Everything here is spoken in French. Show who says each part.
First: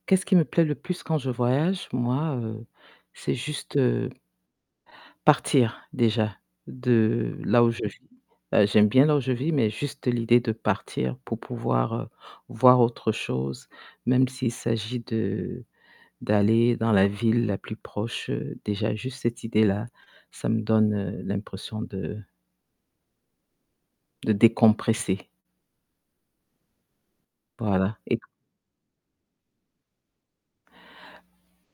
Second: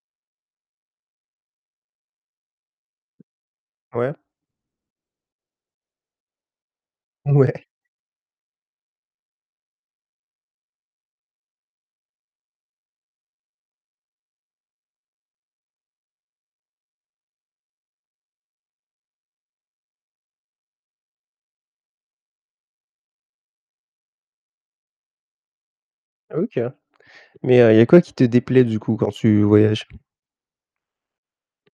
Speaker 1: Qu'est ce qui me plaît le plus quand je voyage? Moi, heu, c'est juste, heu
Speaker 2: Ouais.
Speaker 1: partir, déjà, de là
Speaker 2: Mouais.
Speaker 1: où je vis. Heu, j'aime bien là où je vis, mais juste l'idée de partir pour pouvoir, heu, voir autre chose. Même s'il s'agit de d'aller dans la ville la plus proche, heu, déjà, juste cette idée-là. Ça me donne, heu, l'impression de de décompresser.
Speaker 2: OK. Mais, heu, il y a
Speaker 1: Voilà.
Speaker 2: quoi qui
Speaker 1: Et c
Speaker 2: te déplaît du coup, quand tu voyages?